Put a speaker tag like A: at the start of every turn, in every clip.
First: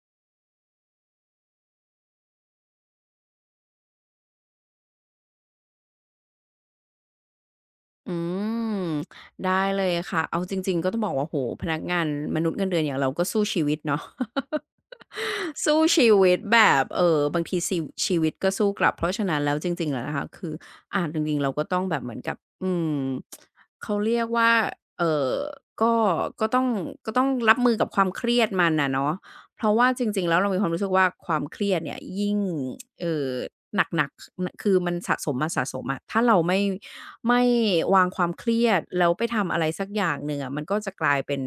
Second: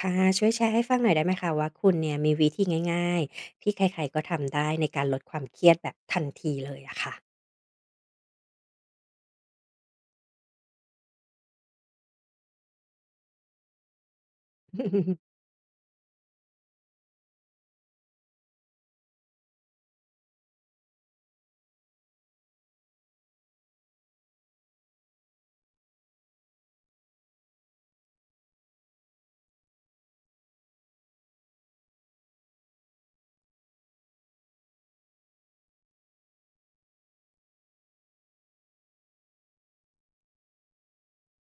A: ค่ะช่วยแชร์ให้ฟังหน่อยได้ไหมคะว่าคุณเนี่ยมีวิธีง่ายๆที่ใครๆก็ทำได้ในการลดความเครียดแบบทันทีเลยอะค่ะ
B: อืมได้เลยค่ะเอาจริงๆก็ต้องบอกว่าโหพนักงานมนุษย์เงินเดือนอย่างเราก็สู้ชีวิตเนาะ สู้ชีวิตแบบบางทีซีชีวิตก็สู้กลับเพราะฉะนั้นแล้วจริงๆแล้วนะคะคือจริงๆเราก็ต้องแบบเหมือนกับอืมเขาเรียกว่าเอ่อก็ก็ต้องก็ต้องรับมือกับความเครียดมันอะเนาะเพราะว่าจริงๆแล้วเรามีความรู้สึกว่าความเครียดเนี่ยยิ่งเอ่อหนักๆนคือมันสะสมมาสะสมอะถ้าเราไม่วางความเครียดแล้วไปทำอะไรสักอย่างหนึ่งอะมันก็จะกลายเป็น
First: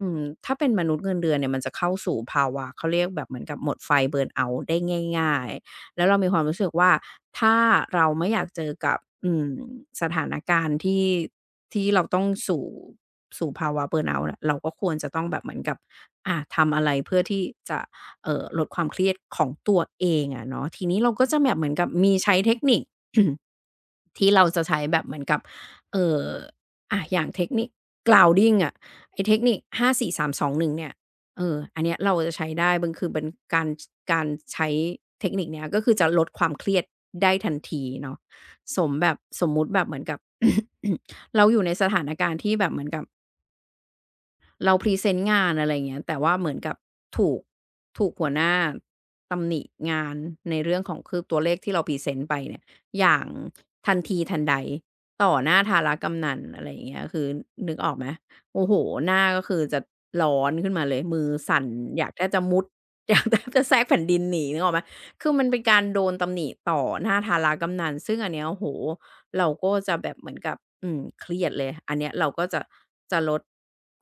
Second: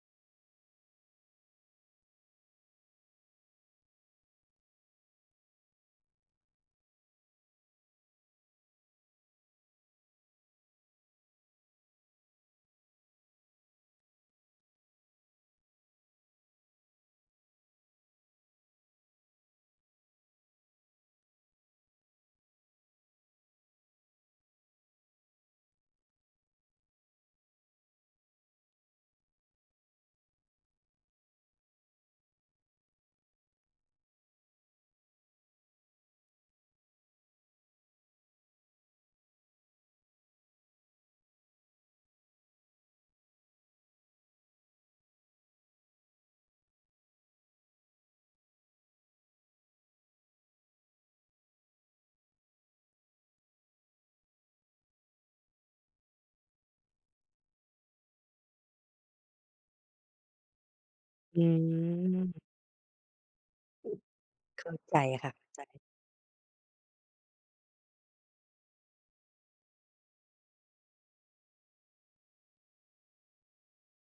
B: อืมถ้าเป็นมนุษย์เงินเดือนเนี่ยมันจะเข้าสู่ภาวะเขาเรียกแบบเหมือนกับหมดไฟเบิร์นเอาต์ได้ง่ายๆแล้วเรามีความรู้สึกว่าถ้าเราไม่อยากเจอกับอืมสถานการณ์ที่เราต้องสู่ภาวะเบิร์นเอาต์เนี่ยเราก็ควรจะต้องแบบเหมือนกับทำอะไรเพื่อที่จะลดความเครียดของตัวเองอะเนาะทีนี้เราก็จะแบบเหมือนกับมีใช้เทคนิค ที่เราจะใช้แบบเหมือนกับเอ่ออะอย่างเทคนิค grounding อะไอ้เทคนิค5 4 3 2 1เนี่ยเอออันเนี้ยเราจะใช้ได้มันคือเป็นการการใช้เทคนิคเนี้ยก็คือจะลดความเครียดได้ทันทีเนาะสมแบบสมมุติแบบเหมือนกับ เราอยู่ในสถานการณ์ที่แบบเหมือนกับ เราพรีเซนต์งานอะไรอย่างเงี้ยแต่ว่าเหมือนกับถูกถูกหัวหน้าตำหนิงานในเรื่องของคือตัวเลขที่เราพรีเซนต์ไปเนี่ยอย่างทันทีทันใดต่อหน้าทารกำนัลอะไรอย่างเงี้ยคือนึกออกไหมโอ้โฮหน้าก็คือจะร้อนขึ้นมาเลยมือ
A: อื
B: สั่นอยากแทบจะ
A: ม
B: มุด อยากแทบจะแทรกแผ่นดินหนีนึกอ
A: เข้า
B: อกไหม
A: ใจ
B: คื
A: ค่ะ
B: อมัน
A: เข้า
B: เป็นกา
A: ใจ
B: รโดนตำหนิต่อหน้าทารกำนัลซึ่งอันเนี้ยโอ้โฮ เราก็จะแบบเหมือนกับอืมเครียดเลยอันเนี้ยเราก็จะลด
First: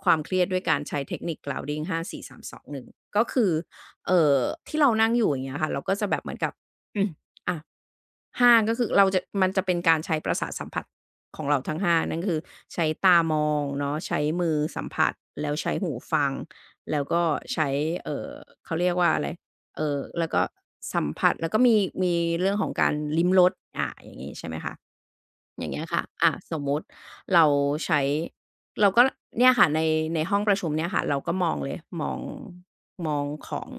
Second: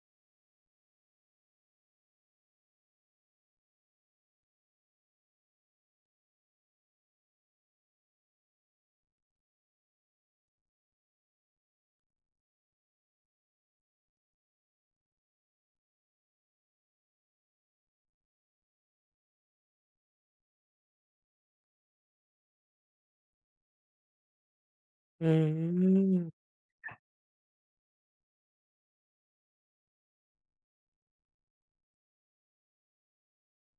B: ความเครียดด้วยการใช้เทคนิค grounding 5 4 3 2งหนึ่งก็คือเอ่อที่เรานั่งอยู่อย่างเงี้ยค่ะเราก็จะแบบเหมือนกับอืมอะ5ก็คือเราจะมันจะเป็นการใช้ประสาทสัมผัสของเราทั้ง5นั่นคือใช้ตามองเนาะใช้มือสัมผัสแล้วใช้หูฟังแล้วก็ใช้เอ่อเขาเรียกว่าอะไรแล้วก็สัมผัสแล้วก็มีเรื่องของการลิ้มรสอาอย่างงี้ใช่ไหมคะ
A: อื
B: อย่างเงี้ยค่ะอะ
A: ม
B: สมมุติเราใช้เราก็เนี่ยค่ะในห้องประชุมเนี่ยค่ะ เราก็มองเลยมองของ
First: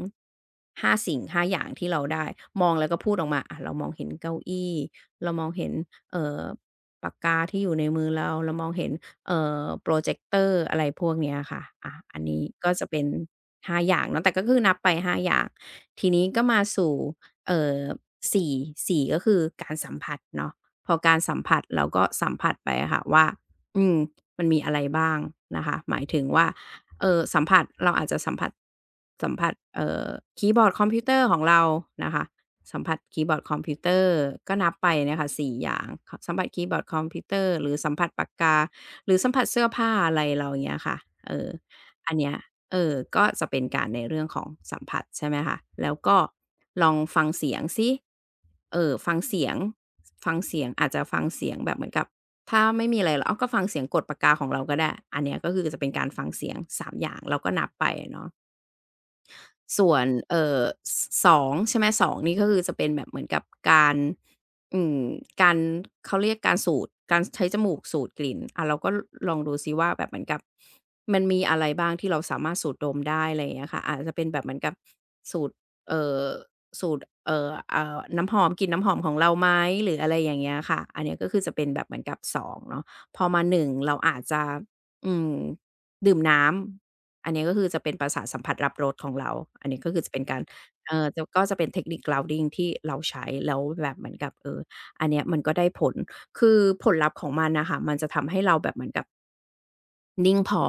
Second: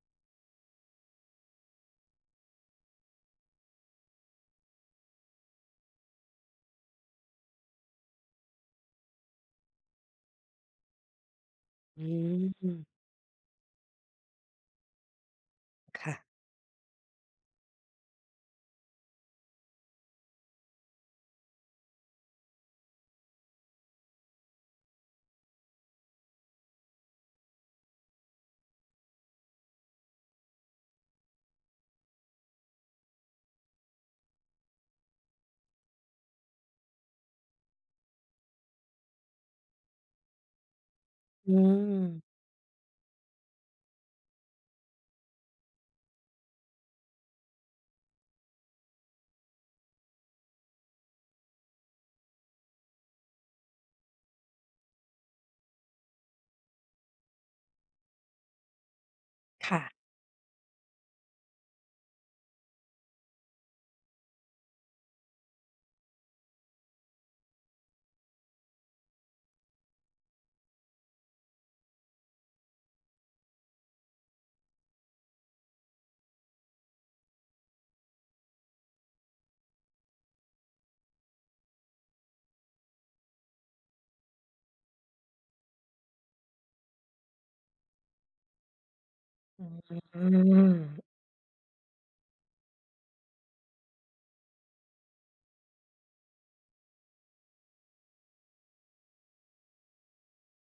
B: 5สิ่ง5อย่างที่เราได้ มองแล้วก็พูดออกมาอ่าเรามองเห็นเก้าอี้เรามองเห็นเอ่อปากกาที่อยู่ในมือเราเรามองเห็นโพรเจกเตอร์อะไรพวกเนี้ยค่ะอา
A: อื
B: อันนี้ก็จะ
A: ม
B: เป็นห้าอย่างเนาะแต่ก็คือนับไปห้าอย่างที
A: ค่ะ
B: นี้ก็มาสู่เอ่อสี่สี่ก็คือการสัมผัสเนาะ พอการสัมผัสเราก็สัมผัสไปอะค่ะว่าอืมมันมีอะไรบ้างนะคะหมายถึงว่าสัมผัสเราอาจจะสัมผัสคีย์บอร์ดคอมพิวเตอร์ของเรานะคะสัมผัสคีย์บอร์ดคอมพิวเตอร์ก็นับไปเนี่ยค่ะ4อย่างคสัมผัสคีย์บอร์ดคอมพิวเตอร์หรือสัมผัสปากกาหรือสัมผัสเสื้อผ้าอะไรเราอย่างเงี้ยค่ะเออ
A: อืม
B: อันเนี้ย เออก็จะเป็นการในเรื่องของสัมผัสใช่ไหมคะ แล้วก็ลองฟังเสียงสิฟังเสียง ฟังเสียงอาจจะฟังเสียงแบบเหมือนกับถ้าไม่มีอะไรแล้วอ้าวก็ฟังเสียงกดปากกาของเราก็ได้ อันเนี้ยก็คือจะเป็นการฟังเสียง3อย่างเราก็นับไปอะเนาะ
A: ค่ะ
B: ส่วนส2ใช่ไหม2นี่ก็คือจะเป็นแบบเหมือนกับการอืมการเขาเรียกการสูดการใช้จมูกสูดกลิ่นอะเราก็ลองดูซิว่าแบบเหมือนกับมันมีอะไรบ้างที่เราสามารถสูดดมได้อะไรอย่างเงี้ยค่ะอาจจะเป็นแบบเหมือนกับสูดเอ่อสูดอ่าน้ำหอมกลิ่นน้ำหอมของเราไหมหรืออะไรอย่างเงี้ยค่ะอันเนี้ยก็คือจะเป็นแบบเหมือนกับสองเนาะพอมา1เราอาจจะอืมดื่มน้ำ อันนี้ก็คือจะเป็นประสาทสัมผัสรับรสของเรา อันนี้ก็
A: อื
B: คือจะเป็นการ
A: ม
B: เอ่อจะก็จะเป็นเทคนิค grounding ที่เราใช้แล้วแบบเหมือนกับอันเนี้ยมันก็ได้ผล คือผลลัพธ์ของมันน่ะค่ะมันจะทำให้เราแบบเหมือนกับนิ่งพอ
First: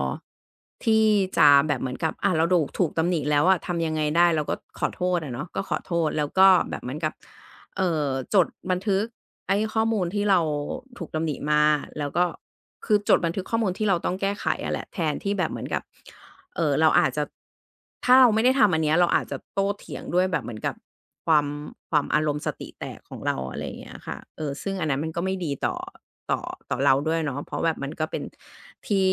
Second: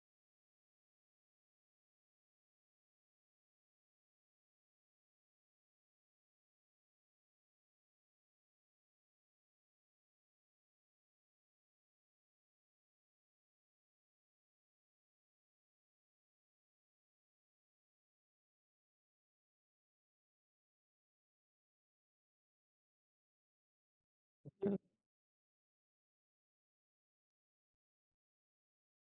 B: ที่จะแบบเหมือนกับอะเราดูกถูกตำหนิแล้วอะทำยังไงได้เราก็ขอโทษอะเนาะก็ขอโทษแล้วก็แบบเหมือนกับ จดบันทึกไอ้ข้อมูลที่เราถูกตำหนิมาแล้วก็คือจดบันทึกข้อมูลที่เราต้องแก้ไขอะแหละแทนที่แบบเหมือนกับเราอาจจะถ้าเราไม่ได้ทำอันเนี้ยเราอาจจะโต้เถียงด้วยแบบเหมือนกับความความอารมณ์สติแตกของเราอะไรอย่างเงี้ยค่ะเออซึ่งอันนั้นมันก็ไม่ดีต่อต่อเราด้วยเนาะเพราะแบบมันก็เป็นที่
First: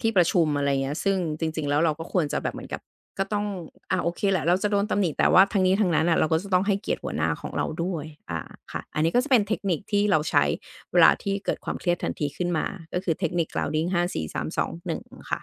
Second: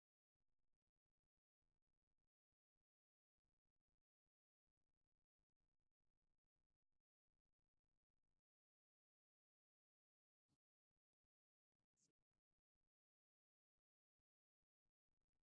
B: ที่ประชุมอะไรเงี้ยซึ่งจริงๆแล้วเราก็ควรจะแบบเหมือนกับ ก็ต้อง อ่าโอเคแหละ เราจะโดนตำหนิแต่ว่าทั้งนี้ทั้งนั้นน่ะเราก็จะต้องให้เกียรติหัวหน้าของเราด้วยอาค่ะอันนี้ก็จะเป็นเทคนิคที่เราใช้เวลาที่เกิดความเครียดทันทีขึ้นมา ก็คือเทคนิค grounding 5 4 3 2 1ค่ะ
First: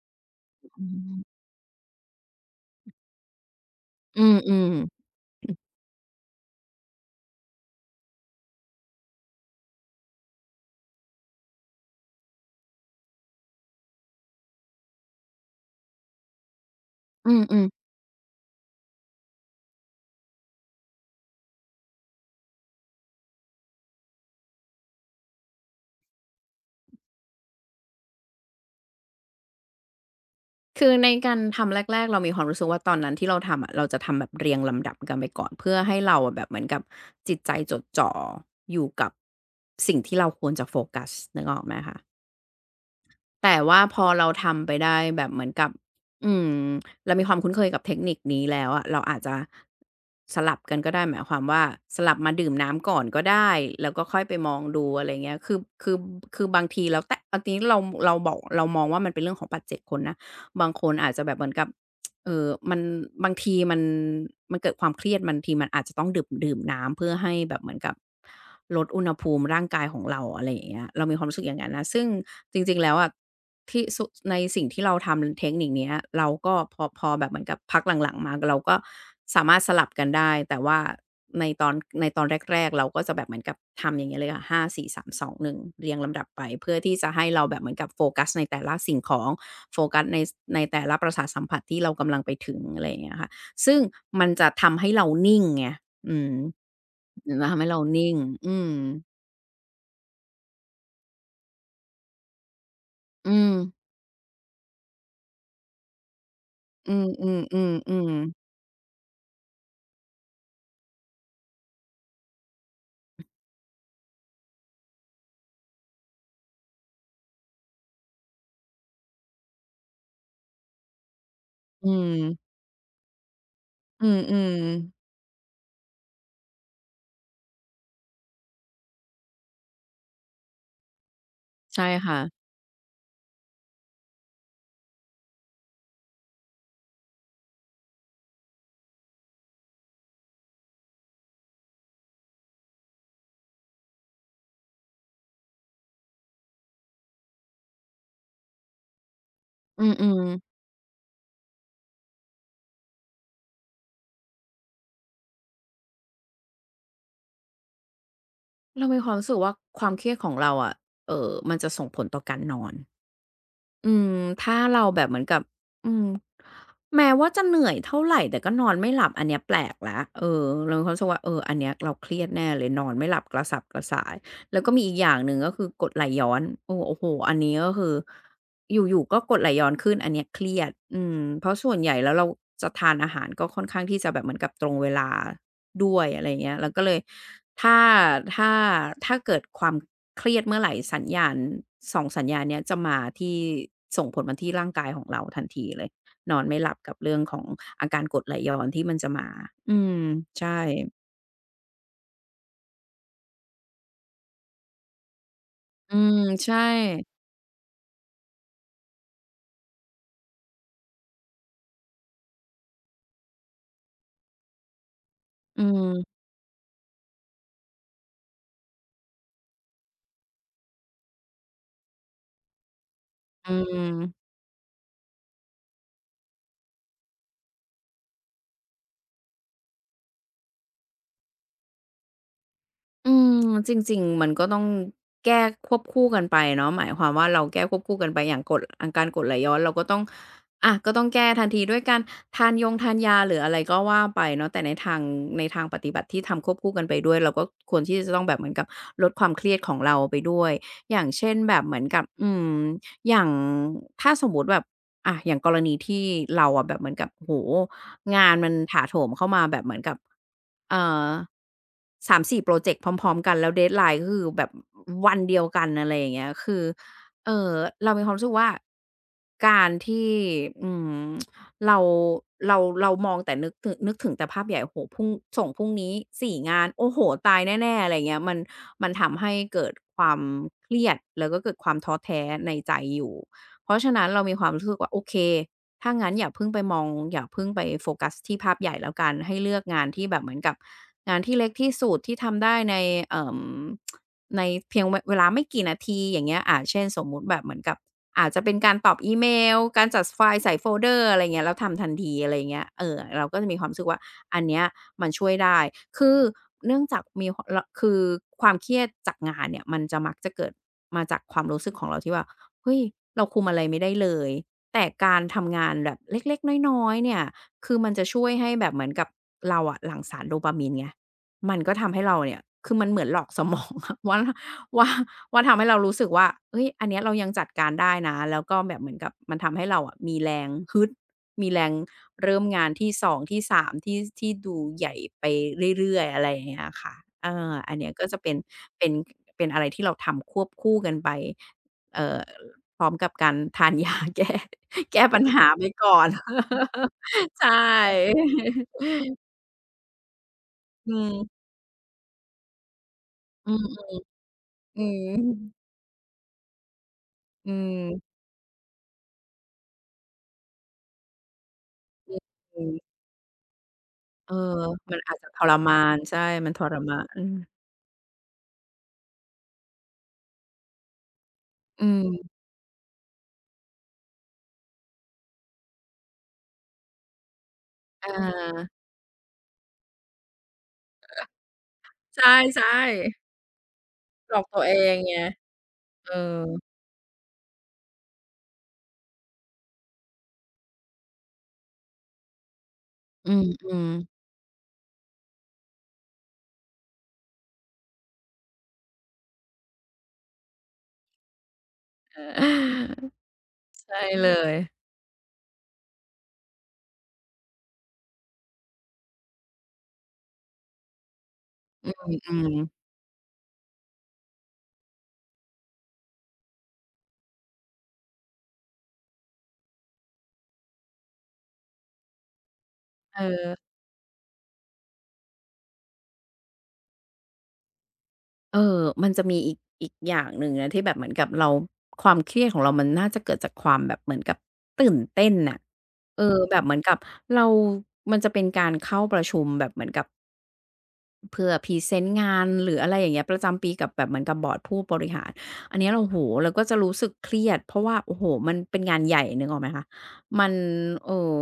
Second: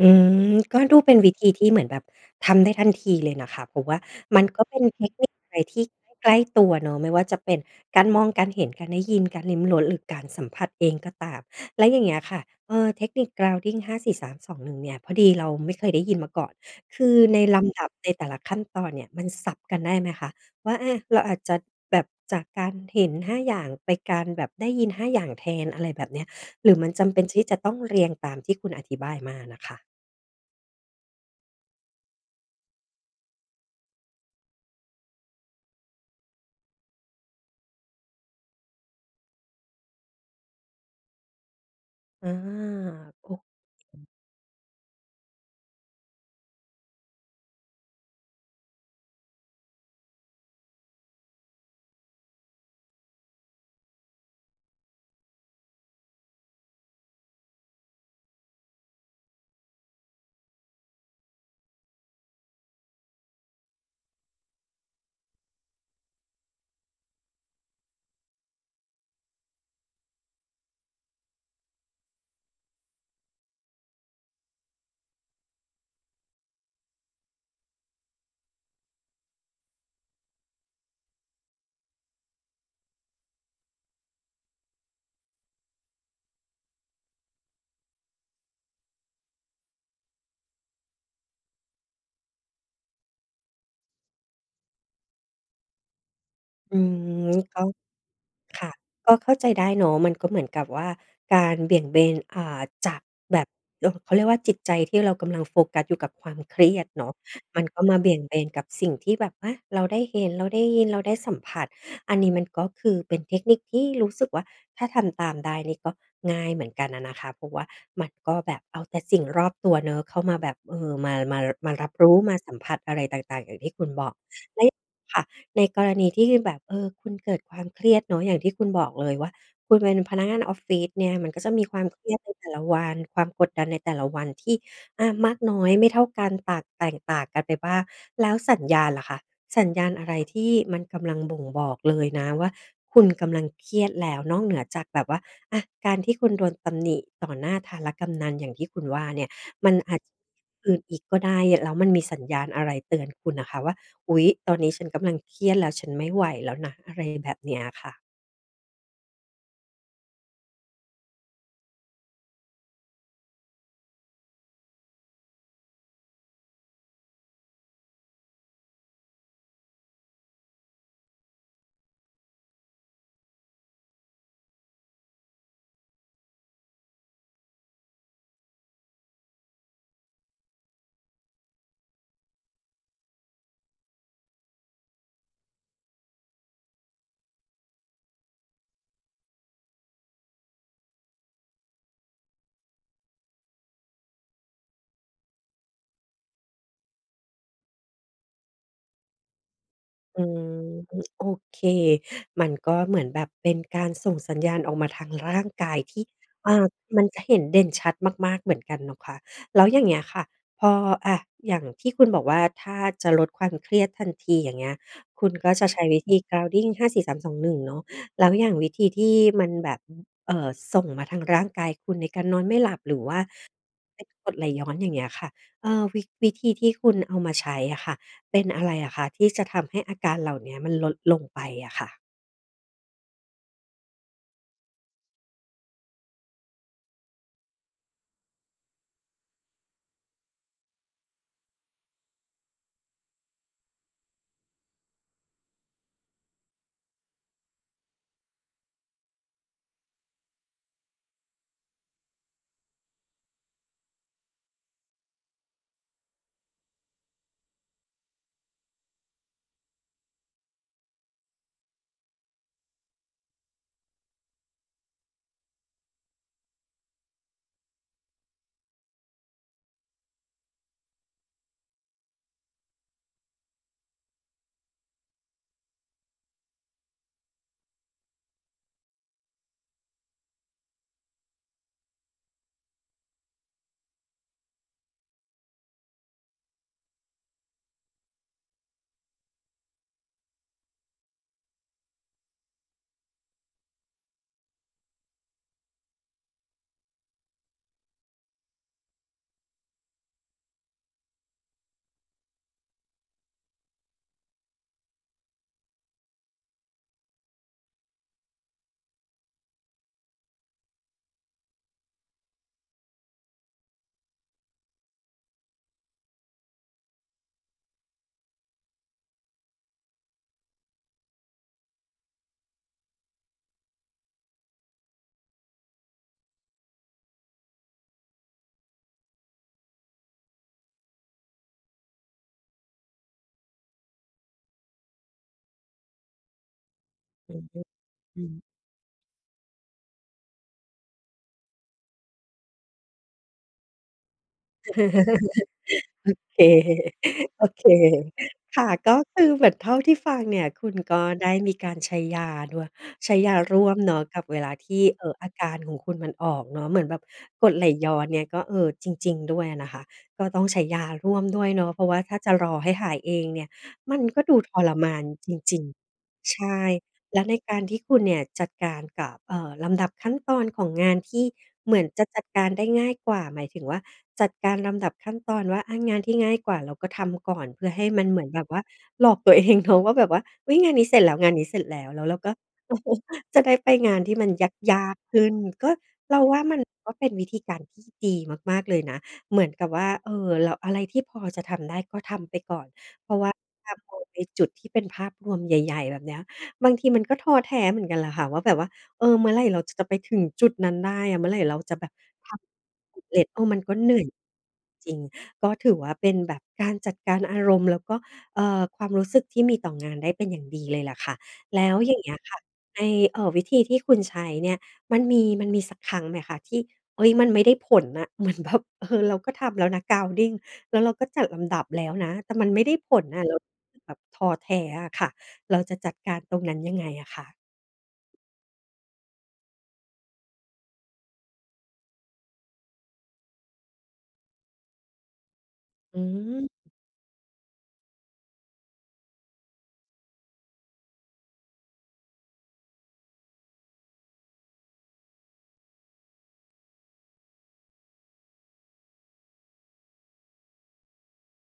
A: อืมก็
B: อื
A: ดูเป็นวิธีที่เหมือนแบบทำได้ทันทีเลยนะคะเพราะว่า
B: ม
A: มัน
B: อื
A: ก็
B: ม
A: เป็น
B: ๆ
A: เทคนิคอะไรที่ใกล้ๆตัวเนาะไม่ว่าจะเป็นการมองการเห็นการได้ยินการลิ้มรสหรือการสัมผัสเองก็ตามแล้วอย่างเงี้ยค่ะเทคนิค grounding 5 4 3 2 1เนี่ยพอดีเราไม่เคยได้ยินมาก่อนคือ
B: อื
A: ใน
B: ม
A: ลำดั
B: ๆ
A: บในแต่ละขั้นตอนเนี่ยมันสับกันได้ไหมคะว่าอาเราอาจจะแบบจากการเห็นห้าอย่างไปการแบบได้ยินห้าอย่างแทนอะไรแบบเนี้ยหรือมันจำเป็นที่จะต้องเรียงตามที่คุณอธิบายมาน่ะค่ะ
B: คือในการทำแรกๆ เรามีความรู้สึกว่าตอนนั้นที่เราทำอะเราจะทำแบบเรียงลำดับกันไปก่อน เพื่อให้เราอะแบบเหมือนกับจิตใจจดจ่ออยู่กับสิ่งที่เราควรจะโฟกัสนึกออกไหมคะ
A: อาโอ้
B: แต่ว่าพอเราทำไปได้แบบเหมือนกับอืมเรามีความคุ้นเคยกับเทคนิคนี้แล้วอะเราอาจจะสลับกันก็ได้หมายความว่าสลับมาดื่มน้ำก่อนก็ได้แล้วก็ค่อยไปมองดูอะไรเงี้ยคือบางทีแล้วแต่อันนี้เราบอกเรามองว่ามันเป็นเรื่องของปัจเจกคนนะบางคนอาจจะแบบเหมือนกับ มันบางทีมันมันเกิดความเครียดบางทีมันอาจจะต้องดื่มน้ำเพื่อให้แบบเหมือนกับลดอุณหภูมิร่างกายของเราอะไรอย่างเงี้ยเรามีความรู้สึกอย่างงั้นนะซึ่งจริงๆแล้วอะที่สุในสิ่งที่เราทำเทคนิคเนี้ยเราก็พอแบบเหมือนกับพักหลังๆมาเราก็สามารถสลับกันได้แต่ว่าในตอนในตอนแรกๆเราก็จะแบบเหมือนกับทำอย่างเงี้ยเลยค่ะหาสี่สามสองหนึ่งเรียงลำดับไปเพื่อที่จะให้เราแบบเหมือนกับโฟกัสในแต่ละสิ่งของ โฟกัสในในแต่ละประสาทสัมผัสที่เรากำลังไปถึงอะไรอย่างเงี้ยค่ะซึ่งมันจะทำให้เรานิ่งไงอืม
A: อื
B: มั
A: ม
B: นจะทำ
A: ก็
B: ให้เรานิ่งอื
A: ค่ะ
B: ม
A: ก็เข้าใจได้เนาะมันก็เหมือนกับว่าการเบี่ยงเบนอ่าจาก
B: อื
A: แบบ
B: ม
A: เขาเรียกว่าจิตใจที่เรากำลังโฟกัสอยู่กับความเครียด
B: อ
A: เนาะ
B: ือ
A: มันก็มาเบี่ยง
B: ๆๆ
A: เบ
B: ๆ
A: นกับสิ่งที่แบบอาเราได้เห็นเราได้ยินเราได้สัมผัสอันนี้มันก็คือเป็นเทคนิคที่รู้สึกว่าถ้าทำตามได้นี่ก็ง่ายเหมือนกันอะนะคะเพราะว่ามันก็แบบเอาแต่สิ่งรอบตัวเนาะเข้ามาแบบเออมามา
B: อื
A: รับ
B: ม
A: รู้มาสัมผัสอะไรต่างๆอย่างที่คุณบ
B: อื
A: อก
B: ม
A: และ
B: ๆ
A: ค่ะ ในกรณีที่แบบเออคุณเกิดความเครียดเนาะอย่างที่คุณบอกเลยว่าคุณเป็นพนักงานออฟฟิศเนี่ยมันก็จะมีควา
B: ใช่
A: มเครียด
B: ค่ะ
A: ในแต่ละวันความกดดันในแต่ละวันที่อามากน้อยไม่เท่ากันตากแตกต่างกันไปบ้างแล้วสัญญาณล่ะคะสัญญาณอะไรที่มันกำลังบ่งบอกเลยนะว่าคุณกำลังเครียดแล้วนอกเหนือจากแบบว่าอาการที่คุณโดนตำหนิต่อหน้าทารกำนันอย่างที่คุณว่าเนี่ยมัน
B: อื
A: อาจ
B: มๆ
A: อื่นอีกก็ได้แล้วมันมีสัญญาณอะไรเตือนคุณน่ะคะว่า อุ๊ยตอนนี้ฉันกำลังเครียดแล้วฉันไม่ไหวแล้วนะอะไรแบบเนี้ยค่ะ
B: เรามีความรู้สึกว่าความเครียดของเราอะมันจะส่งผลต่อการนอน อืมถ้าเราแบบเหมือนกับอืมแม้ว่าจะเหนื่อยเท่าไรแต่ก็นอนไม่หลับอันเนี้ยแปลกแล้วเออเรามีความรู้สึกว่าเอออันเนี้ยเราเครียดแน่เลยนอนไม่หลับกระสับกระส่ายแล้วก็มีอีกอย่างหนึ่งก็คือกรดไหลย้อนโอ้โอ้โฮอันนี้ก็คือ อยู่ๆก็กรดไหลย้อนขึ้นอันเนี้ยเครียดอืมเพราะส่วนใหญ่แล้วเราจะทานอาหารก็ค่อนข้างที่จะแบบเหมือนกับตรงเวลาด้วยอะไรอย่างเงี้ยเราก็เลยถ้าถ้าถ้าเกิดความเครียดเมื่อไหรสัญญาณสองสัญญาณเนี้ยจะมาที่ส่งผลมาที่ร่างกายของเราทันทีเลยนอนไม่หลับกับเรื่องของอาการกรดไหลย้อนที่มันจะมาอืม
A: อื
B: ใช่
A: มโอเคมันก็เหมือนแบบเป็นการส่งสัญญาณออกมาทางร่างกาย
B: อื
A: ที่
B: มใช่
A: อ่ามันจะเห็นเด่นชัดมากๆเหมือนกันเนาะค่ะ แล้วอย่างเงี้ยค่ะพออะอย่างที่คุณบอกว่าถ้าจะลดความเครียดทันทีอย่างเงี้ยคุณก็
B: อื
A: จะใช้
B: ม
A: วิธี grounding 5 4 3 2 1เนาะแล้วอย่างวิธีที่มันแบบเอ่อส่งมาทางร่างกายคุณในการนอนไม่หลับหรือว่า
B: อื
A: เป็นก
B: ม
A: รดไหลย้อนอย่างเงี้ยค่ะเอ่อวิธีที่คุณเอามาใช้อะค่ะเป็นอะไรอะคะที่จะทำให้อาการเหล่าเนี้ยมันลดลงไปอะค่ะ
B: อืมจริงๆมันก็ต้องแก้ควบคู่กันไปเนาะหมายความว่าเราแก้ควบคู่กันไปอย่างกรดอาการกรดไหลย้อนเราก็ต้องอะก็ต้องแก้ทันทีด้วยการทานยาหรืออะไรก็ว่าไปเนาะแต่ในทางปฏิบัติที่ทำควบคู่กันไปด้วยเราก็ควรที่จะต้องแบบเหมือนกับลดความเครียดของเราไปด้วยอย่างเช่นแบบเหมือนกับอืมอย่างถ้าสมมุติแบบอะอย่างกรณีที่เราอะแบบเหมือนกับโอ้โฮ งานมันถาโถมเข้ามาแบบเหมือนกับเอ่อ3-4ปรเจกต์พร้อมๆกันแล้ว deadline ก็คือแบบวันเดียวกันอะไรอย่างเงี้ยคือ เอ่อเรามีความรู้สึกว่าการที่อืมเรามองแต่นึกถึงแต่ภาพใหญ่โอ้โฮพรุ่งส่งพรุ่งนี้4งานโอ้โฮตายแน่ๆอะไรอย่างเงี้ยมันทำให้เกิดความเครียดแล้วก็เกิดความท้อแท้ในใจอยู่เพราะฉะนั้นเรามีความรู้สึกว่าโอเค ถ้างั้นอย่าเพิ่งไปมองอย่าเพิ่งไปโฟกัสที่ภาพใหญ่แล้วกันให้เลือกงานที่แบบเหมือนกับงานที่เล็กที่สุดที่ทำได้ในเอ่อในเพียงวเวลาไม่กี่นาทีอย่างเงี้ยเช่นสมมุติแบบเหมือนกับอาจจะเป็นการตอบอีเมลการจัดไฟล์ใส่โฟลเดอร์อะไรเงี้ยแล้วทำทันทีอะไรอย่างเงี้ยเออเราก็จะมีความรู้สึกว่าอันเนี้ยมันช่วยได้คือเนื่องจากมีหรคือความเครียดจากงานเนี่ยมันจะมักจะเกิดมาจากความรู้สึกของเราที่ว่าเฮ้ยเราคุมอะไรไม่ได้เลย แต่การทำงานแบบเล็กๆน้อยๆเนี่ยคือมันจะช่วยให้แบบเหมือนกับเราอะหลั่งสารโดปามินไงมันก็ทำให้เราเนี่ยคือมันเหมือนหลอกสมอง อะว่าว่าทำให้เรารู้สึกว่าเฮ้ยอันเนี้ยเรายังจัดการได้นะแล้วก็แบบเหมือนกับมันทำให้เราอะมีแรงฮึดมีแรงเริ่มงานที่สองที่สามที่ดูใหญ่ไปเรื่อยๆอะไรอย่างเงี้ยค่ะเอ
A: อืม
B: ออันเนี้ยก็จะ
A: อื
B: เป็
A: ม
B: นเป็นเป็นอะไรที่เราทำควบคู่กันไปเอ่อพร้อมกับการทาน ยาแก้ แก้ปัญหาไปก่อน
A: โอเค โอ
B: ใช
A: เค
B: ่
A: ค่ะก็คือเหมือนเท่าที่ฟังเนี่ยคุณ
B: อื
A: ก็ได้
B: ม
A: มีการใช้ยาด้วยใช้ยา
B: อื
A: ร่วม
B: ม
A: เนาะกับเวลาที่
B: อื
A: เอ่อ
B: ม
A: อาการของคุณมันออกเนาะเหมือนแบบกร
B: อื
A: ดไหลย้อน
B: ม
A: เนี่ยก็เอ่อจริงๆด้วยอะนะคะก็ต้องใช้ยาร่วมด้วยเนาะเพราะว่าถ้าจะรอ
B: อื
A: ให้หา
B: ม
A: ยเองเนี่ยมันก็
B: เออ
A: ดูทรมา
B: มัน
A: น
B: อาจ
A: จ
B: จะทร
A: ริง
B: มานใช่
A: ๆ
B: มัน
A: ใช่
B: ทรมาน
A: แล้วในการที่คุณเนี่ยจัดการกับเอ่อลำดับขั้นตอนของงานที่เหมือ
B: อื
A: นจะจัด
B: ม
A: การได้ง่ายกว่าหมายถึงว่าจัดการลำดับขั้นตอนว่าอางานที่ง่ายกว่าเราก็ทำก่อนเพื่อให้มัน
B: อ
A: เหมือนแบบว่า
B: า
A: หลอกตัวเองเนาะว่าแบบว่า อุ๊ยงานนี้เสร็จแล้วงานนี้เสร็จแล้วแล้ว
B: ใ
A: เราก็
B: ช่
A: เออ
B: ๆ
A: จะได้ไปงานที่มัน
B: หลอกตัวเอ
A: ยา
B: ง
A: กๆ
B: ไง
A: ขึ้นก็
B: เออ
A: เราว่ามันก็เป็นวิธีการที่ดีมากๆเลยนะเหมือนกับว่าเออเราอะไรที่พอจะทำได้ก็ทำไปก่อนเพราะว่า
B: อื
A: ถ้ามอง
B: ม
A: ในจุดที่เป็นภาพรวมใหญ่ๆแบบเนี้ย บางทีมันก็ท้อแท้เหมือนกันแหละค่ะว่าแบบว่าเออเมื่อไหร่เราจะไปถึงจุดนั้นได้อะเมื่อไหร่เราจะแบบ
B: ๆ
A: ท
B: เออ
A: ำสำ เร็จเออมันก็เหนื่
B: ใช่
A: อย
B: เลย
A: จริงก็ถือว่าเป็นแบบการจัดการอารมณ์แล้วก็ความรู้สึกที่มีต่องานได้เป็นอย่างดีเลยล่ะค่ะแล้วอย่างเงี้ย
B: อื
A: ค่ะใน
B: ม
A: วิธีที่คุณใช้เนี่ยมันมีสักครั้งไหมคะที่เฮ้ยมันไม่ได้ผลน่ะ เหมือนแบบเออเราก็ทำแล้วนะ grounding แล้วเราก็จัดลำดับแล้วนะแต่มันไม่ได้ผล
B: เอ
A: น่ะเรา
B: อ
A: รู้สึกแบบท้อแท้อะค่ะ เราจะจัดการตรงนั้นยังไงอะคะ
B: เออมันจะมีอีกอย่างหนึ่งนะที่แบบเหมือนกับเราความเครียดของเรามันน่าจะเกิดจากความแบบเหมือนกับตื่นเต้นน่ะ
A: อื
B: เออ
A: ม
B: แบบเหมือนกับเรามันจะเป็นการเข้าประชุมแบบเหมือนกับเพื่อพรีเซนต์งานหรืออะไรอย่างเงี้ยประจำปีกับแบบเหมือนกับบอร์ดผู้บริหารอันเนี้ยเราโอ้โฮเราก็จะรู้สึกเครียดเพราะว่าโอ้โฮมันเป็นงานใหญ่นึกออกไหมคะมันเอ่อ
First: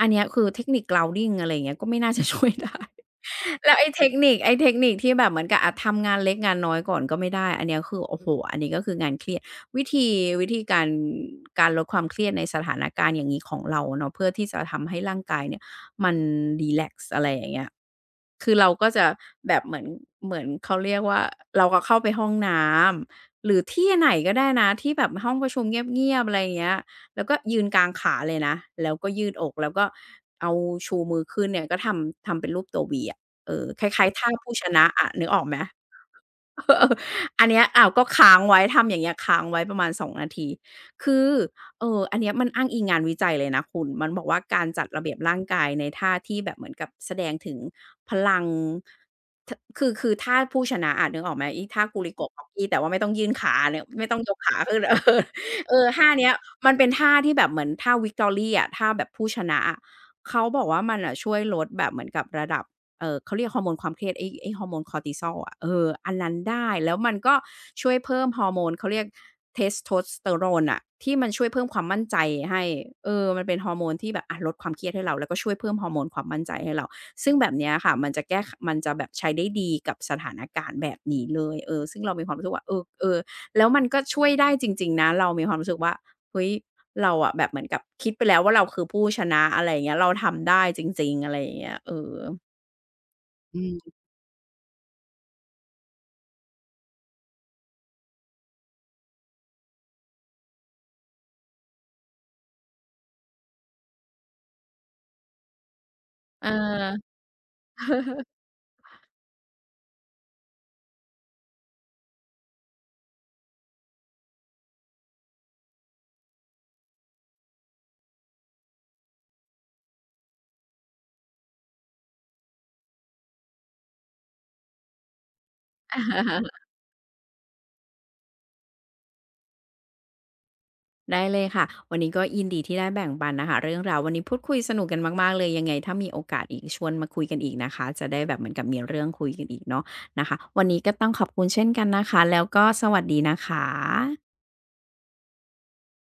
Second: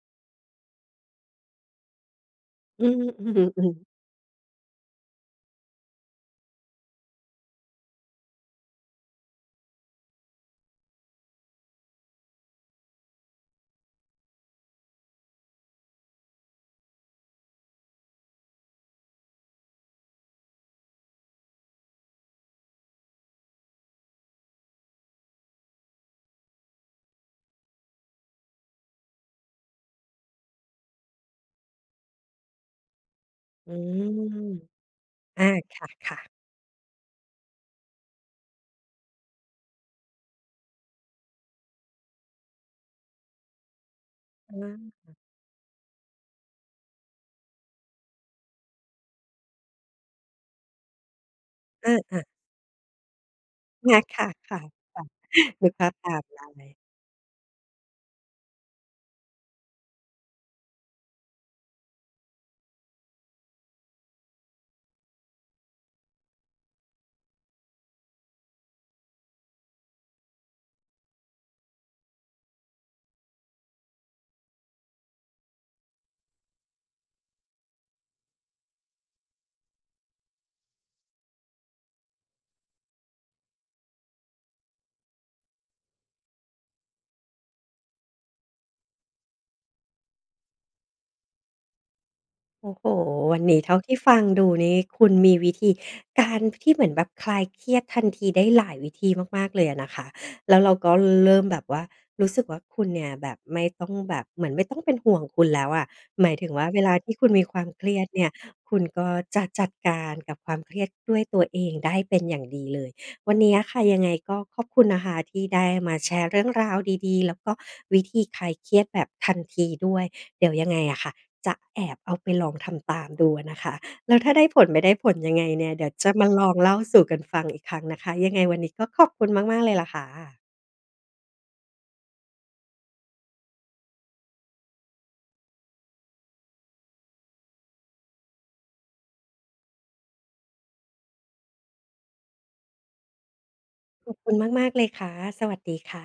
B: อันเนี้ยคือเทคนิค grounding อะไรอย่างเงี้ยก็ไม่น่าจะ ช่วยได้
A: อืม อืออื ม
B: แล้วไอ้เทคนิคที่แบบเหมือนกับอะทำงานเล็กงานน้อยก่อนก็ไม่ได้อันเนี้ยคือโอ้โฮอันนี้ก็คืองานเครียดวิธีวิธีการลดความเครียดในสถานการณ์อย่างงี้ของเราเนาะเพื่อที่จะทำให้ร่างกายเนี่ยมันรีแลกซ์อะไรอย่างเงี้ยคือเราก็จะแบบเหมือนเขาเรียกว่าเราก็เข้าไปห้องน้ำหรือที่ไหนก็ได้นะที่แบบห้องประชุมเงียบๆอะไรอย่างเงี้ยแล้วก็ยืนกางขาเลยนะแล้วก็ยืดอกแล้วก็เอาชูมือขึ้นเนี่ยก็ทำเป็นรูปตัว V อะ เออ
A: อื
B: คล้ายๆท่า
A: ม
B: ผู้ชนะอะนึกออ
A: อา
B: กไหม
A: ค่ะ
B: เออ อันเนี้ยอ้าวก็ค้างไว้ทำอย่างเงี้ยค้างไว้ประมาณสองนาทีคืออันเนี้ยมันอ้างอิงงานวิจัยเลยนะคุณมันบอกว่า
A: ๆ
B: การจัด
A: อา
B: ระเบียบร่างกายในท่าที่แบบเหมือนกับแสดงถึงพลังทคือท่าผู้ชนะอะนึกออกไหมไอ้ท่า
A: อ
B: กูลิ
A: า
B: โกะ
A: ๆ
B: บ็อีแต่ว่าไม่ต้องยื่นขาเนี่ย
A: อา
B: ไม่ต้องยกขา
A: ค่ะ
B: ขึ้น เออ
A: ๆนึก
B: เออ
A: ภาพ
B: ท่า
A: ตาม
B: เนี้ย
A: เล
B: มั
A: ย
B: นเป็นท่าที่แบบเหมือนท่า Victory อะท่าแบบผู้ชนะอะเขาบอกว่ามันน่ะช่วยลดแบบเหมือนกับระดับ เออเขาเรียกฮอร์โมนความเครียดไอ้ฮอร์โมนคอร์ติซอลอะเอออันนั้นได้แล้วมันก็ช่วยเพิ่มฮอร์โมนเขาเรียก Testosterone น่ะที่มันช่วยเพิ่มความมั่นใจให้เออมันเป็นฮอร์โมนที่แบบอะลดความเครียดให้เราแล้วก็ช่วยเพิ่มฮอร์โมนความมั่นใจให้เราซึ่งแบบเนี้ยค่ะมันจะแก้ขมันจะแบบใช้ได้ดีกับสถานการณ์แบบนี้เลยเออซึ่งเรามีความรู้สึกว่าเออเออแล้วมันก็ช่วยได้จริงๆนะเรามีความรู้สึกว่าเฮ้ยเราอะแบบเหมือนกับคิดไปแล้วว่าเราคือผู้ชนะอะไรอย่างเงี้ยเราทำได้จริงๆอะไรอย่างเงี้ยเออ
A: โอ้โฮวันนี้
B: อื
A: เท่า
B: ม
A: ที่ฟังดูนี่คุณมีวิธีการที่เหมือนแบบคลายเครียดทันทีได้หลายวิธีมากๆเลยอะนะคะแล้วเราก็เริ่มแบบว่ารู้สึกว่าคุณเนี่ยแบบไม่ต้องแบบเหมือนไม่ต้องเป็นห่วงคุณแล้วอะหมาย
B: เอ
A: ถึ
B: อ
A: งว่าเวลาที่คุณมีความเครียดเนี่ย คุณก็จะจัดการกับความเครียดด้วยตัวเองได้เป็นอย่างดีเลยวันนี้อะค่ะยังไงก็ขอบคุณนะคะที่ได้มาแชร์เรื่องราวดีๆแล้วก็วิธีคลายเครียดแบบทันทีด้วย เดี๋ยวยังไงอะค่ะจะแอบเอาไปลองทำตามดูอะนะคะแล้วถ้าได้ผลไม่ได้ผลยังไงเนี่ยเดี๋ยวจะมาลองเล่าสู่กันฟังอีกครั้งนะคะยังไงวันนี้ก็ขอบคุณมากๆเลยล่ะค่ะ
B: ได้เลยค่ะวันนี้ก็ยินดีที่ได้แบ่งปันนะคะเรื่องราววันนี้พูดคุยสนุกกันมากๆเลยยังไงถ้ามีโอกาสอีกชวนมาคุยกันอีกนะคะจะได้แบบเหมือนกับมีเรื่องคุยกันอีกเนาะนะคะวันนี้ก็ต้องขอบคุณเช่นกันนะคะแล้วก็สวัสดีนะคะ
A: ขอบคุณมากๆเลยค่ะสวัสดีค่ะ